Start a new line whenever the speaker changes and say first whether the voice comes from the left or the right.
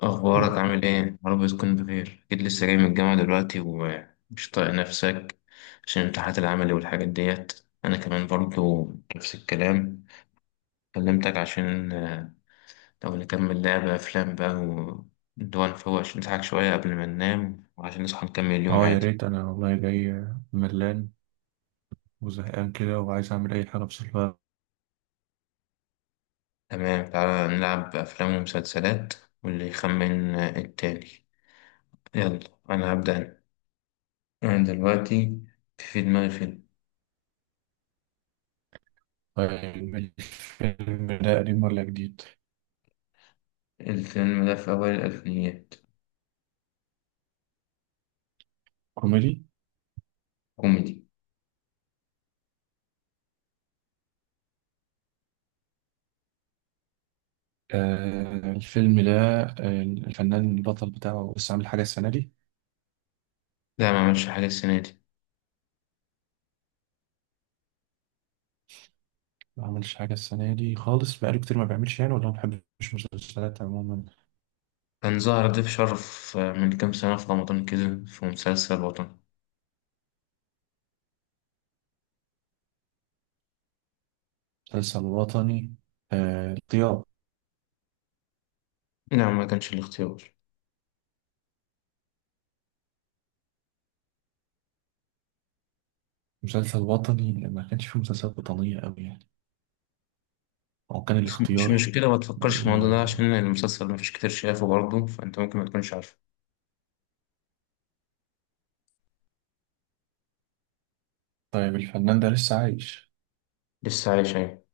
left: أخبارك عامل إيه؟ يا رب تكون بخير، أكيد لسه جاي من الجامعة دلوقتي ومش طايق نفسك عشان الامتحانات العملي والحاجات ديت، أنا كمان برضو نفس الكلام. كلمتك عشان لو نكمل لعبة أفلام بقى ونروح نفوق عشان نضحك شوية قبل ما ننام وعشان نصحى نكمل اليوم
right: اه، يا
left: عادي.
right: ريت. انا والله جاي ملان وزهقان كده، وعايز اعمل اي حاجه بصراحه.
left: تمام، تعالى نلعب أفلام ومسلسلات، واللي يخمن التاني. يلا، أنا هبدأ أنا. أنا دلوقتي في دماغي فيلم.
right: طيب، الفيلم ده قديم ولا جديد؟
left: الفيلم ده في أوائل الألفينيات.
right: كوميدي؟
left: كوميدي.
right: آه الفيلم ده آه، الفنان البطل بتاعه بس عامل حاجه السنه دي.
left: لا، ما عملش حاجة السنة دي.
right: ما عملش حاجه السنه دي خالص، بقاله كتير ما بيعملش يعني، ولا ما بحبش مسلسلات عموما.
left: كان ظهر ضيف شرف من كام سنة في رمضان كده، في مسلسل وطني.
right: مسلسل وطني؟ آه، الاختيار.
left: نعم، ما كانش الاختيار.
right: مسلسل وطني، ما كانش فيه مسلسلات وطنية أوي يعني. هو كان
left: بس مش
right: الاختيار؟
left: مشكلة، ما تفكرش في
right: و...
left: الموضوع ده عشان المسلسل ما فيش كتير شافه برضه، فأنت ممكن ما تكونش عارفه.
right: طيب، الفنان ده لسه عايش؟
left: لسه عايش، أيوة.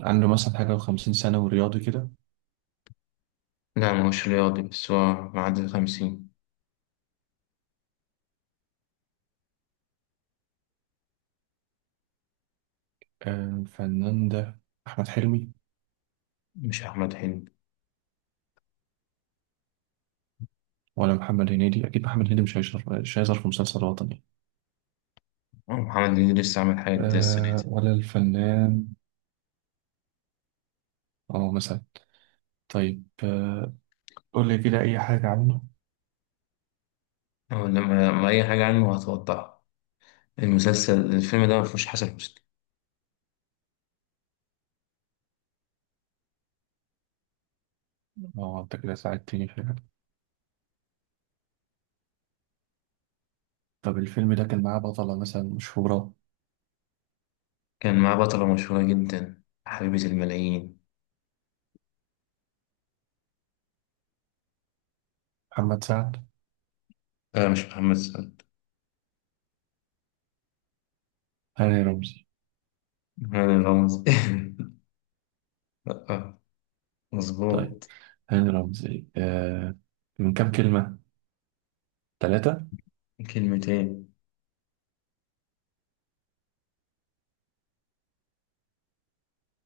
right: عنده مثلا حاجة وخمسين سنة ورياضي كده؟
left: لا، ما هوش رياضي، بس هو معدي الخمسين.
right: آه، الفنان ده أحمد حلمي؟
left: مش أحمد حلمي.
right: ولا محمد هنيدي؟ أكيد محمد هنيدي مش هيظهر في مسلسل وطني.
left: أه، محمد هنيدي لسه عامل حاجة جديدة السنة
right: آه،
left: دي.
right: ولا الفنان. اه، مثلا. طيب، قول لي كده أي حاجة عنه.
left: أو لما ما أي حاجة عنه هتوضحها. الفيلم ده ما فيهوش حسن حسني.
right: اه، أنت كده ساعدتني فعلا. طب الفيلم ده كان معاه بطلة مثلا مشهورة؟
left: كان معاه بطلة مشهورة جدا، حبيبة الملايين.
right: محمد سعد؟
left: آه، مش محمد سعد.
right: هاني رمزي؟
left: هذا غمز. لا،
right: طيب،
left: مظبوط.
right: هاني رمزي. من كام كلمة؟ ثلاثة؟
left: كلمتين.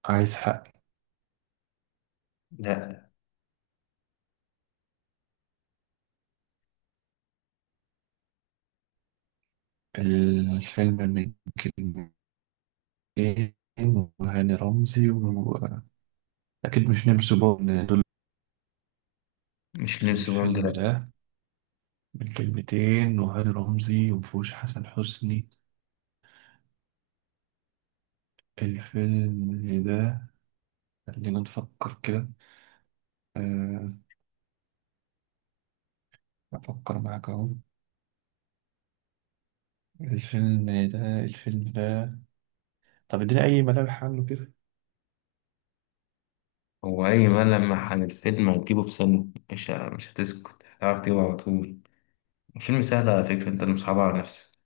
right: عايز حق.
left: لا،
right: الفيلم من كلمتين وهاني رمزي، وأكيد مش نمسو بون دول.
left: مش لمس بوند،
right: الفيلم
left: لا.
right: ده من كلمتين وهاني رمزي، ومفهوش حسن حسني. الفيلم ده، خلينا نفكر كده. آه، أفكر معاك أهو. الفيلم الفيلم ده، طب اديني أي ملامح عنه كده.
left: هو أي ملمح عن الفيلم هتجيبه في سنة، مش هتسكت، هتعرف تجيبه على طول. الفيلم سهل على فكرة، أنت اللي مصعبها على نفسك.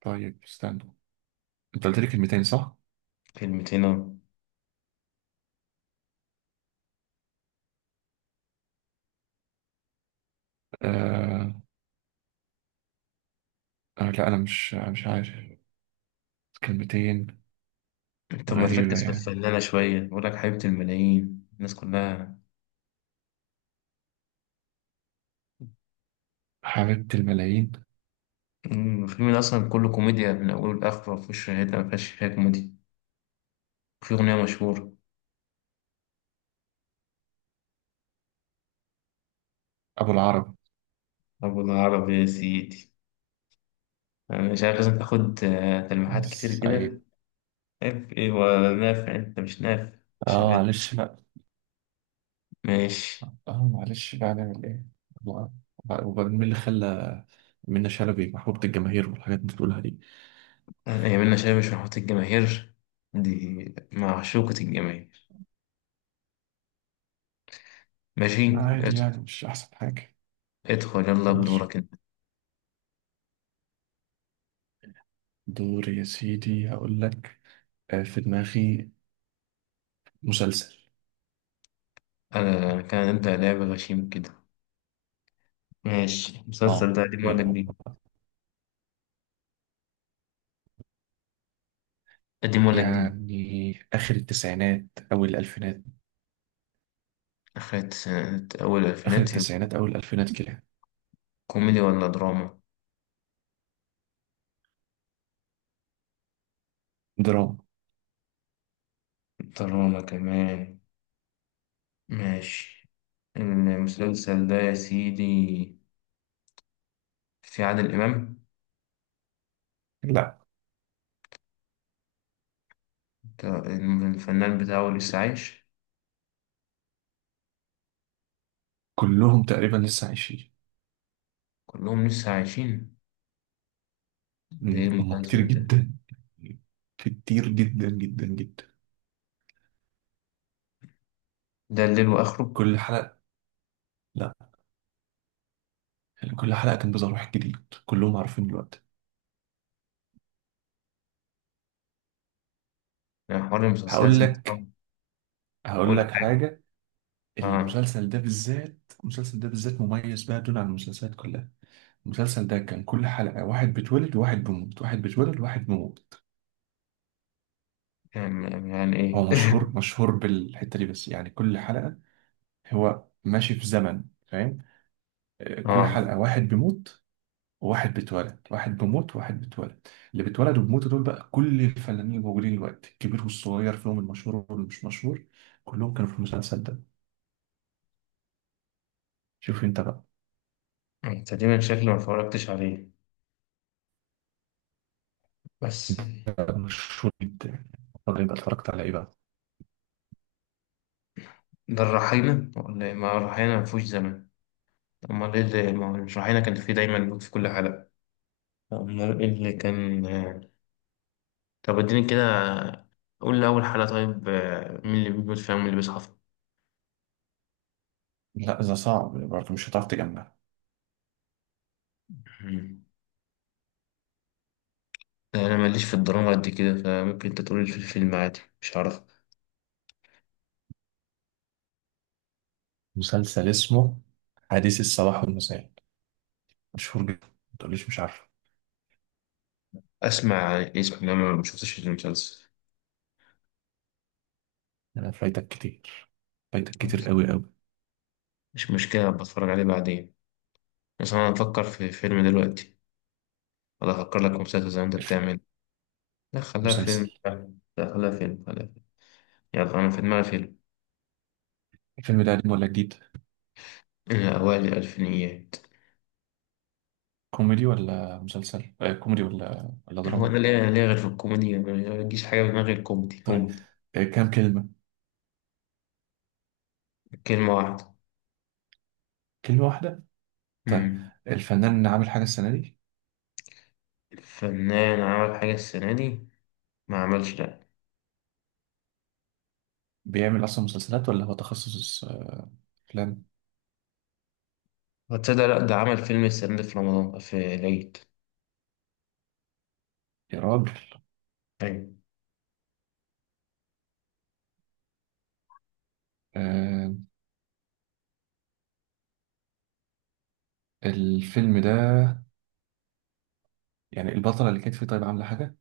right: طيب، استنى. أنت قلت لي كلمتين صح؟
left: كلمتين أهو.
right: آه، آه، لا، أنا مش عارف. كلمتين.
left: طب ما
right: غريبة
left: تركز في
right: يعني.
left: الفنانة شوية، بقول لك حبيبة الملايين، الناس كلها.
right: حبيبة الملايين.
left: الفيلم ده أصلا كله كوميديا من أوله لآخره، مفيهوش حتة مفيهاش فيها كوميديا. وفي أغنية مشهورة.
right: أبو العرب.
left: أبو العرب يا سيدي. أنا مش عارف، لازم تاخد تلميحات كتير كده.
right: سعيد.
left: ناف ايه هو، ناف انت مش ناف. شغال.
right: معلش بقى.
left: ماشي.
right: آه معلش بقى، نعمل إيه. الله. وبعدين مين اللي خلى منة شلبي محبوبة الجماهير والحاجات اللي بتقولها دي؟
left: يمنا شاي، مش محبط الجماهير، دي معشوقة الجماهير. ماشي.
right: عادي
left: ادخل،
right: يعني، مش أحسن حاجة.
left: ادخل يلا
right: مش
left: بدورك انت.
right: دور يا سيدي، هقول لك. آه، في دماغي مسلسل.
left: انا كان نبدأ لعب غشيم كده. ماشي، المسلسل
right: آه،
left: ده قديم ولا
right: يلا
left: جديد؟
right: بقى.
left: قديم ولا جديد؟
right: يعني آخر التسعينات أول الألفينات.
left: أخدت سنة، أول
right: آخر
left: الألفينات.
right: التسعينات أول الألفينات كده.
left: كوميدي ولا دراما؟
right: دراما.
left: دراما كمان. ماشي. المسلسل ده يا سيدي، في عادل إمام؟
right: لا،
left: ده الفنان بتاعه لسه عايش؟
right: كلهم تقريبا لسه عايشين.
left: كلهم لسه عايشين. ده ايه
right: هم كتير
left: المسلسل ده؟
right: جدا، كتير جدا جدا جدا.
left: ده الليل واخره.
right: كل حلقة، لا، يعني كل حلقة كان بيظهر واحد جديد. كلهم عارفين دلوقتي.
left: يعني حوار المسلسلات
right: هقول
left: انت.
right: لك. هقول
left: قول
right: لك
left: حاجة.
right: حاجة.
left: اه.
right: المسلسل ده بالذات المسلسل ده بالذات مميز بقى دون عن المسلسلات كلها. المسلسل ده كان كل حلقة واحد بيتولد وواحد بيموت، واحد بيتولد وواحد بيموت.
left: يعني ايه؟
right: هو مشهور، مشهور بالحتة دي، بس يعني كل حلقة، هو ماشي في زمن فاهم. آه، كل
left: اه،
right: حلقة واحد بيموت، واحد بيتولد، واحد بيموت، واحد بيتولد. اللي بيتولد وبيموتوا دول بقى كل الفنانين الموجودين دلوقتي، الكبير والصغير فيهم، المشهور واللي مش مشهور. كلهم كانوا في المسلسل ده. شوف انت بقى.
left: تقريبا شكلي ما اتفرجتش عليه، بس.
right: انت بقى مشهور جدا. طب انت اتفرجت على ايه بقى؟
left: ده الرحينة ولا إيه؟ ما الرحينة ما فيهوش زمن. امال ايه اللي، ما هو الرحينة كان فيه دايما لوت في كل حلقة. امال ايه اللي كان؟ طب اديني كده، قول لي اول حلقة طيب، مين اللي بيموت فيها ومين اللي بيصحى فيها؟
right: لا، ده صعب برضه، مش هتعرف تجمع.
left: مم. انا ماليش في الدراما قد كده، فممكن انت تقول لي في الفيلم عادي، مش عارف.
right: مسلسل اسمه حديث الصباح والمساء، مشهور جدا، ما تقوليش مش عارفه.
left: اسمع اسم، انا ما شفتش المسلسل.
right: انا فايتك كتير، فايتك كتير قوي قوي.
left: مش مشكله، بتفرج عليه بعدين. بس انا افكر في فيلم دلوقتي، ولا افكر لك في مسلسل زي ما انت
right: الف-
left: بتعمل؟ لا، خليها
right: مسلسل.
left: فيلم. لا، خليها فيلم، خليها فيلم. يلا، انا في دماغي فيلم.
right: الفيلم ده قديم ولا جديد؟
left: إيه، اوائل الالفينيات.
right: كوميدي ولا
left: هو
right: دراما؟
left: انا ليه غير في الكوميديا؟ ما بيجيش حاجه في دماغي غير كوميدي،
right: طيب،
left: كوميدي.
right: كام كلمة؟
left: كلمه واحده.
right: كلمة واحدة؟ طيب،
left: امم
right: الفنان اللي عامل حاجة السنة دي.
left: الفنان عمل حاجه السنه دي؟ ما عملش، لا.
right: بيعمل أصلا مسلسلات، ولا هو تخصص أفلام؟
left: هتصدق؟ لا، ده عمل فيلم السنه دي في رمضان، في العيد.
right: يا راجل.
left: ايوه.
right: آه الفيلم ده، يعني البطلة اللي كانت فيه طيب عاملة حاجة؟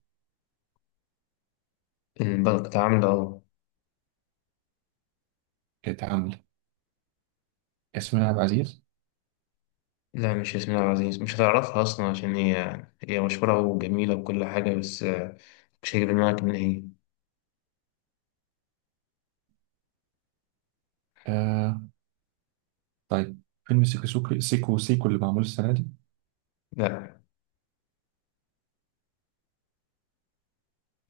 left: البنك ده عامله.
right: كانت عاملة ياسمين عبد العزيز؟
left: لا، مش ياسمين عبد العزيز، مش هتعرفها أصلا عشان هي مشهورة وجميلة وكل حاجة، بس مش هيجي في دماغك من هي.
right: آه طيب، فيلم سيكو سيكو اللي معمول السنة دي.
left: لا،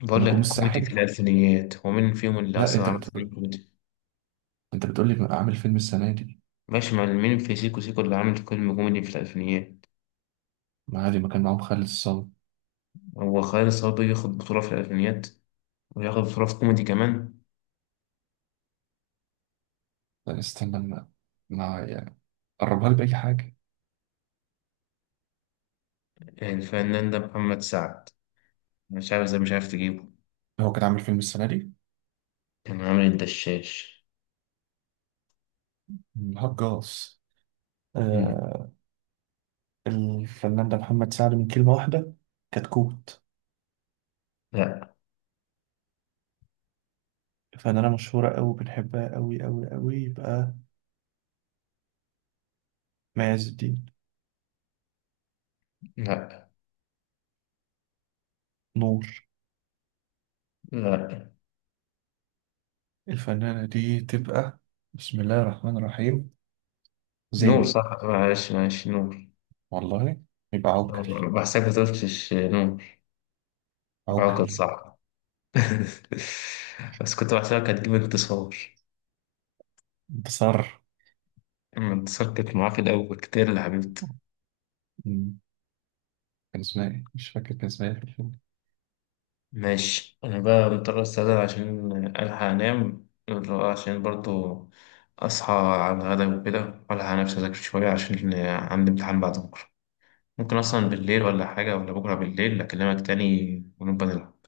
left: بقول
right: نجوم
left: لك كوميدي في
right: الساحل؟
left: الألفينيات، ومين فيهم اللي
right: لا،
left: أصلا عرف إن كوميدي.
right: أنت بتقول لي عامل فيلم السنة دي.
left: ماشي، مع مين في سيكو سيكو اللي عامل فيلم كوميدي في الألفينيات؟
right: ما عادي، ما كان معاهم خالد الصاوي.
left: هو خالد صبري ياخد بطولة في الألفينيات، وياخد بطولة في كوميدي كمان؟
right: لا، استنى، ما يعني قربها لي بأي حاجة.
left: الفنان ده محمد سعد، مش عارف إزاي مش عارف تجيبه.
right: هو كان عامل فيلم السنة دي؟
left: كان عامل الدشاش.
right: الهجاص.
left: مم.
right: آه، الفنان ده محمد سعد من كلمة واحدة. كتكوت.
left: لا،
right: فنانة مشهورة أوي بنحبها أوي أوي أوي، يبقى مي عز الدين.
left: لا،
right: نور.
left: لا.
right: الفنانة دي تبقى، بسم الله الرحمن الرحيم،
left: نور،
right: زينة.
left: صح، معلش، معلش، نور.
right: والله. يبقى عوكل.
left: بحسك ما تقولش نمر. عقد،
right: عوكل.
left: صح. بس كنت بحسبك هتجيب انتصار.
right: انتصار.
left: اما انتصار كانت معاه في الأول كتير، اللي حبيبتي.
right: مم. كان اسمها ايه؟ مش فاكر كان اسمها ايه.
left: ماشي، أنا بقى مضطر أستأذن عشان ألحق أنام، عشان برضو أصحى على الغدا وكده، وألحق نفسي أذاكر شوية عشان عندي امتحان بعد بكرة. ممكن أصلا بالليل ولا حاجة، ولا بكرة بالليل، أكلمك تاني ونبقى نلعب.